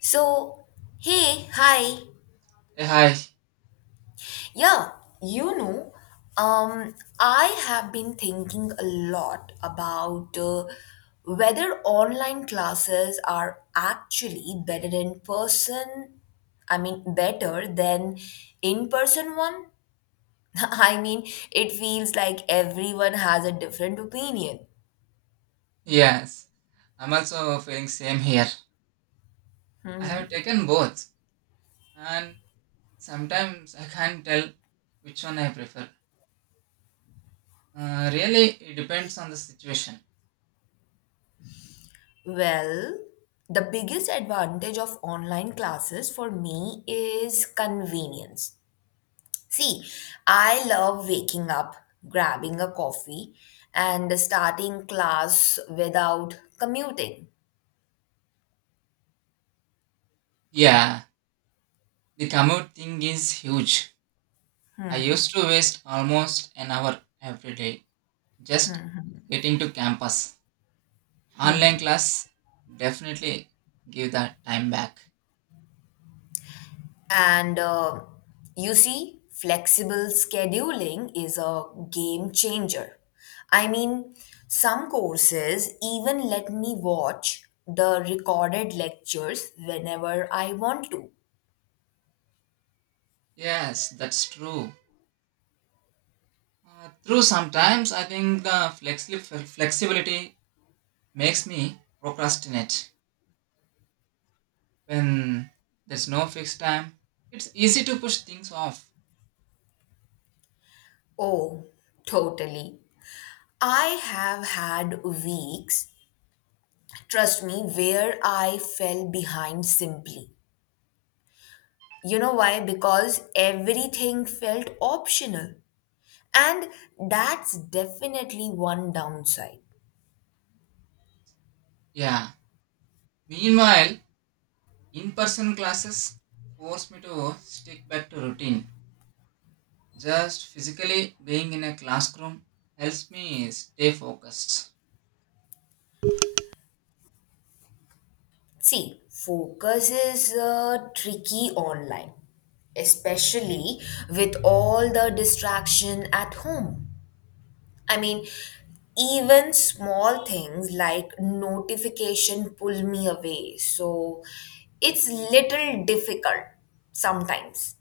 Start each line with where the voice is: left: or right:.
left: So, hey, hi.
right: Hi,
left: Yeah, you know, I have been thinking a lot about whether online classes are actually better in person. I mean, better than in person one. I mean, it feels like everyone has a different opinion.
right: yes, I'm also feeling same here. I have taken both, and sometimes I can't tell which one I prefer. Really, it depends on the situation.
left: Well, the biggest advantage of online classes for me is convenience. See, I love waking up, grabbing a coffee, and starting class without commuting.
right: Yeah, the commute thing is huge. I used to waste almost an hour every day just getting to campus. Online class definitely give that time back.
left: And You see, flexible scheduling is a game changer. I mean, some courses even let me watch the recorded lectures whenever I want to.
right: Yes, that's true. True, sometimes I think the flexibility makes me procrastinate. When there's no fixed time, it's easy to push things off.
left: Oh, totally. I have had weeks, trust me, where I fell behind simply. You know why? Because everything felt optional. And that's definitely one downside.
right: Yeah. Meanwhile, in person classes force me to stick back to routine. Just physically being in a classroom helps me stay focused.
left: See, focus is tricky online, especially with all the distraction at home. I mean, even small things like notification pull me away. So it's little difficult sometimes.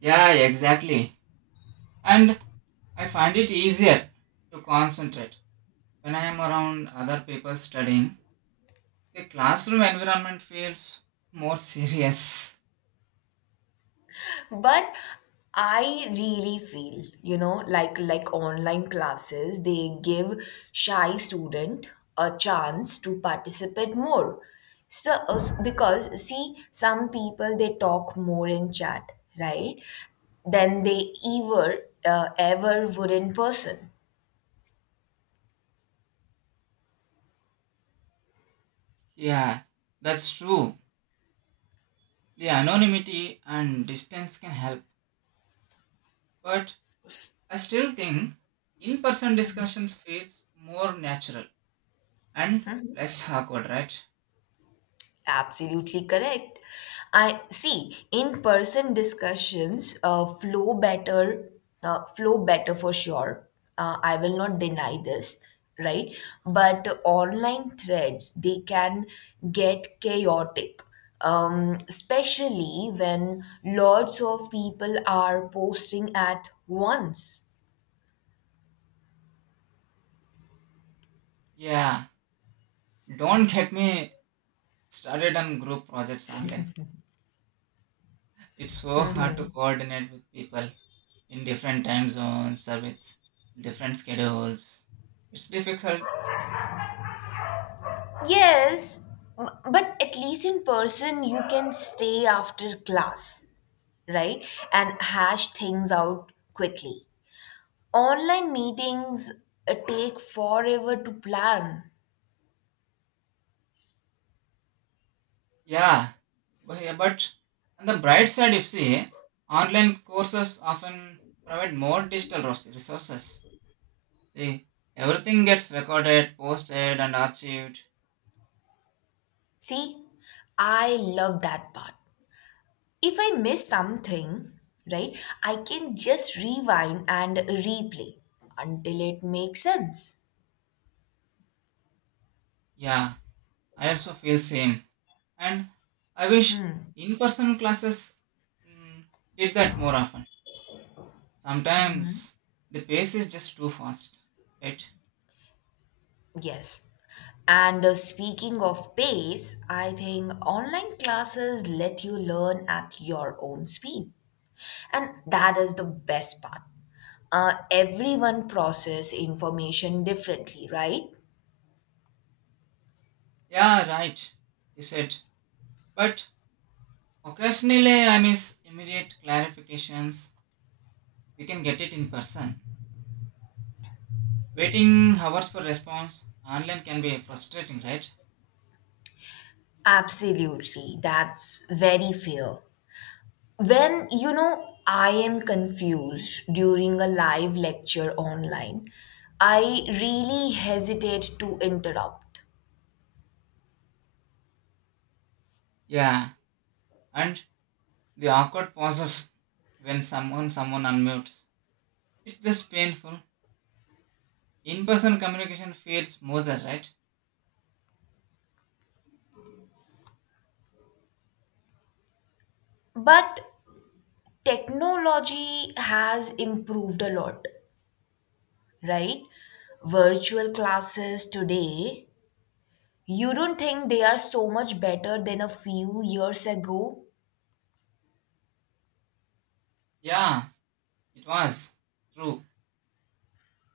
right: Yeah, exactly. And I find it easier to concentrate when I am around other people studying. The classroom environment feels more serious.
left: But I really feel like online classes they give shy student a chance to participate more. So because see some people they talk more in chat, right, than they ever ever would in person.
right: Yeah, that's true. The anonymity and distance can help, but I still think in person discussions feels more natural and less awkward, right?
left: Absolutely correct. I see in-person discussions flow better for sure. I will not deny this, right? But online threads, they can get chaotic, especially when lots of people are posting at once.
right: Yeah, don't get me started on group projects online. It's so hard to coordinate with people in different time zones or with different schedules. It's difficult,
left: Yes, but at least in person, you can stay after class, right? And hash things out quickly. Online meetings take forever to plan.
right: yeah. But, yeah, but on the bright side, if see, online courses often provide more digital resources. They, everything gets recorded, posted, and archived.
left: See, I love that part. If I miss something, right, I can just rewind and replay until it makes sense.
right: Yeah, I also feel same. And I wish in-person classes mm, did that more often. Sometimes the pace is just too fast, right?
left: Yes. And Speaking of pace, I think online classes let you learn at your own speed. And that is the best part. Everyone process information differently, right?
right: Yeah, right. You said. But occasionally I miss immediate clarifications. We can get it in person. Waiting hours for response online can be frustrating, right?
left: Absolutely, that's very fair. When you know I am confused during a live lecture online, I really hesitate to interrupt.
right: Yeah. And the awkward pauses when someone unmutes. It's just painful. In-person communication feels smoother, right?
left: But technology has improved a lot, right? Virtual classes today, you don't think they are so much better than a few years ago?
right: Yeah, it was. True.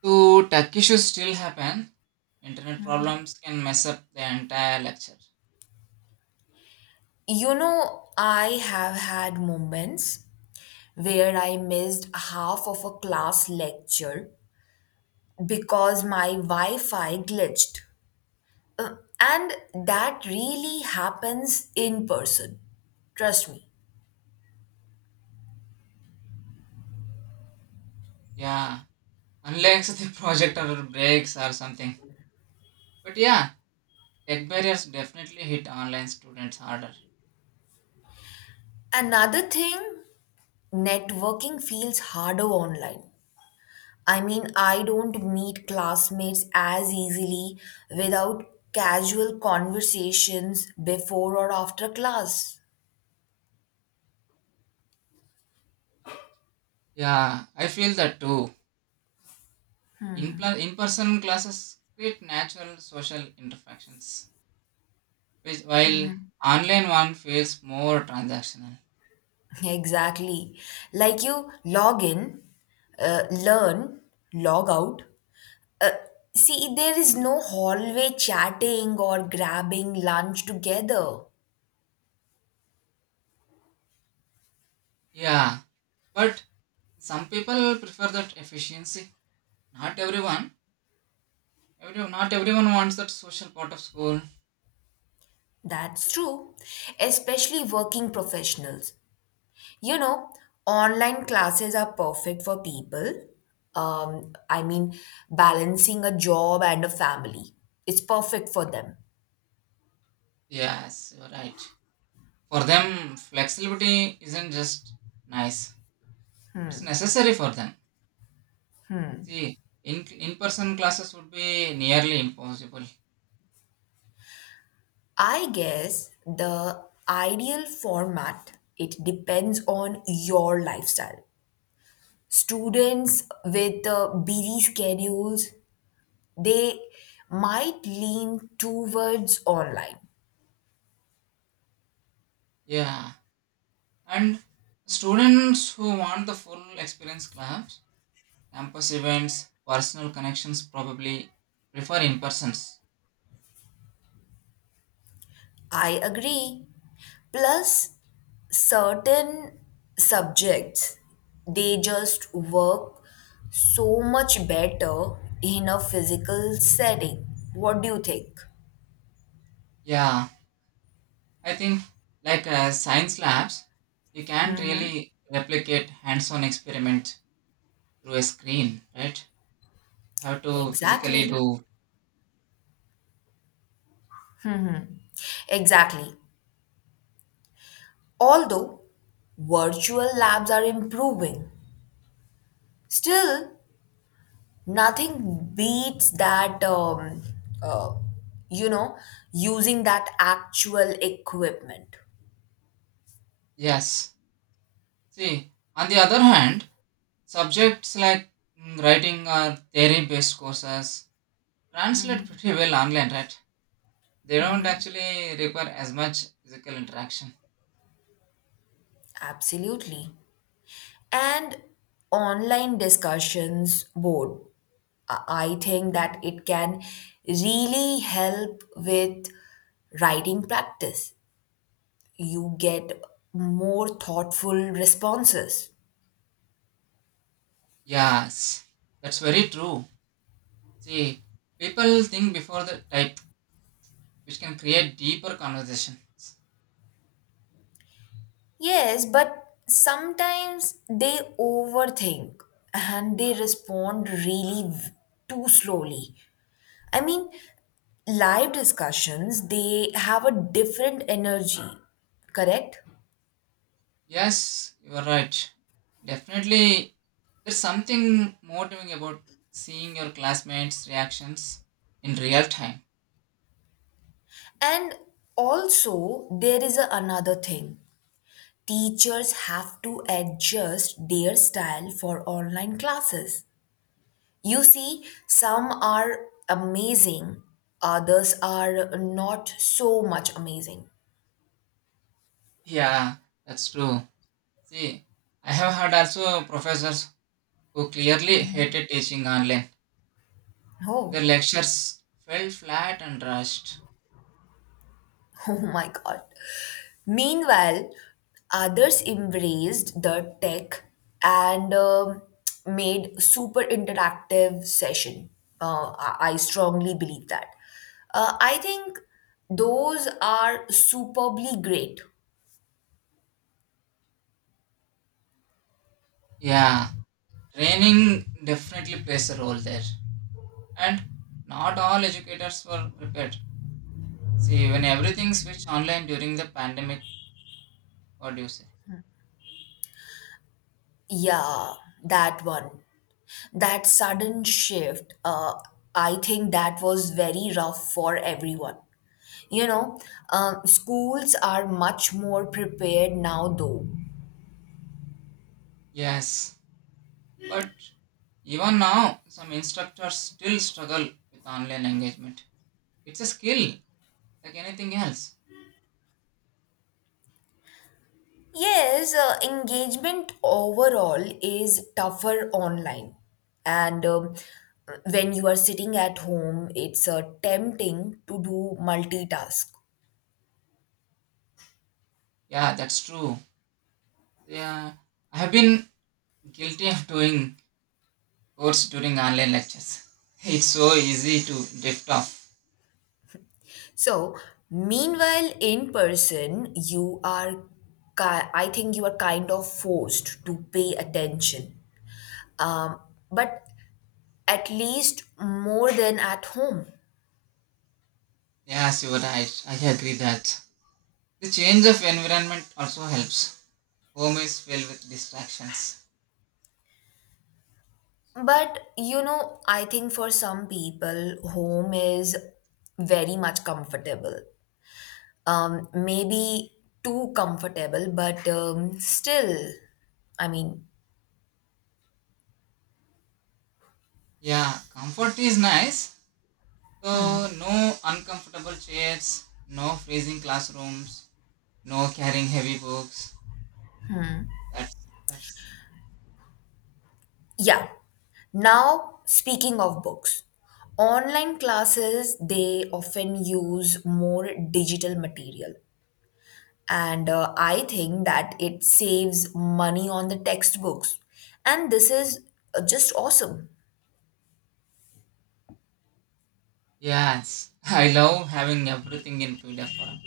right: So tech issues still happen. Internet problems can mess up the entire lecture.
left: You know, I have had moments where I missed half of a class lecture because my Wi Fi glitched. Uh, and that really happens in person. Trust me.
right: Yeah. Unless the projector breaks or something. But yeah, tech barriers definitely hit online students harder.
left: Another thing, networking feels harder online. I mean, I don't meet classmates as easily without casual conversations before or after class.
right: Yeah, I feel that too. In-person classes create natural social interactions, which while online one feels more transactional.
left: Exactly. Like you log in, learn, log out. See, there is no hallway chatting or grabbing lunch together.
right: Yeah, but some people prefer that efficiency. Not everyone. Not everyone wants that social part of school.
left: That's true, especially working professionals. You know, online classes are perfect for people. I mean, balancing a job and a family. It's perfect for them.
right: Yes, you're right. For them, flexibility isn't just nice. It's necessary for them. See, in in-person classes would be nearly impossible.
left: I guess the ideal format it depends on your lifestyle. Students with busy schedules, they might lean towards online.
right: Yeah, and students who want the full experience class, campus events, personal connections probably prefer in persons.
left: I agree. Plus, certain subjects, they just work so much better in a physical setting. What do you think?
right: Yeah, I think like science labs, you can't really replicate hands on experiment through a screen, right? You have to physically
left: Exactly.
right: do.
left: Exactly. Although virtual labs are improving, still nothing beats that, uh, you know, using that actual equipment.
right: Yes. See, on the other hand, subjects like writing or theory based courses translate pretty well online, right? They don't actually require as much physical interaction.
left: Absolutely. And online discussions board i I think that it can really help with writing practice. You get more thoughtful responses.
right: Yes, that's very true. See, people think before the type, which can create deeper conversations.
left: Yes, but sometimes they overthink and they respond too slowly. I mean, live discussions they have a different energy, correct?
right: Yes, you are right. Definitely, there's something motivating about seeing your classmates' reactions in real time.
left: And also, there is another thing. Teachers have to adjust their style for online classes. You see, some are amazing, others are not so much amazing.
right: Yeah, that's true. See, I have had also professors who clearly hated teaching online. Their
left: Oh.
right: lectures felt flat and rushed.
left: Oh my God. Meanwhile, others embraced the tech and made super interactive session. I strongly believe that. I think those are superbly great.
right: Yeah, training definitely plays a role there. And not all educators were prepared. See, when everything switched online during the pandemic, what do you say?
left: Yeah, that one. That sudden shift, I think that was very rough for everyone. You know, Schools are much more prepared now, though.
right: Yes, but even now, some instructors still struggle with online engagement. It's a skill, like anything else.
left: Yes, engagement overall is tougher online. And When you are sitting at home, it's tempting to do multitask.
right: Yeah, that's true. Yeah, I have been guilty of doing course during online lectures. It's so easy to drift off.
left: So, meanwhile, in person, you are, I think you are kind of forced to pay attention, um, but at least more than at home.
right: Yes, you are right. I agree that. The change of environment also helps. Home is filled with distractions.
left: But you know, I think for some people, home is very much comfortable. Maybe too comfortable, but still, I mean,
right: Yeah, comfort is nice, so no uncomfortable chairs, no freezing classrooms, no carrying heavy books. That's that's
left: yeah. Now, speaking of books, online classes they often use more digital material, and I think that it saves money on the textbooks, and this is just awesome.
right: yes. I love having everything in PDF form.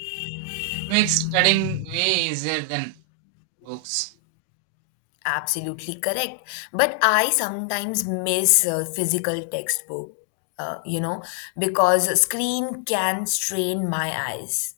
right: It makes studying way easier than books.
left: Absolutely correct. But I sometimes miss a physical textbook, you know, because a screen can strain my eyes.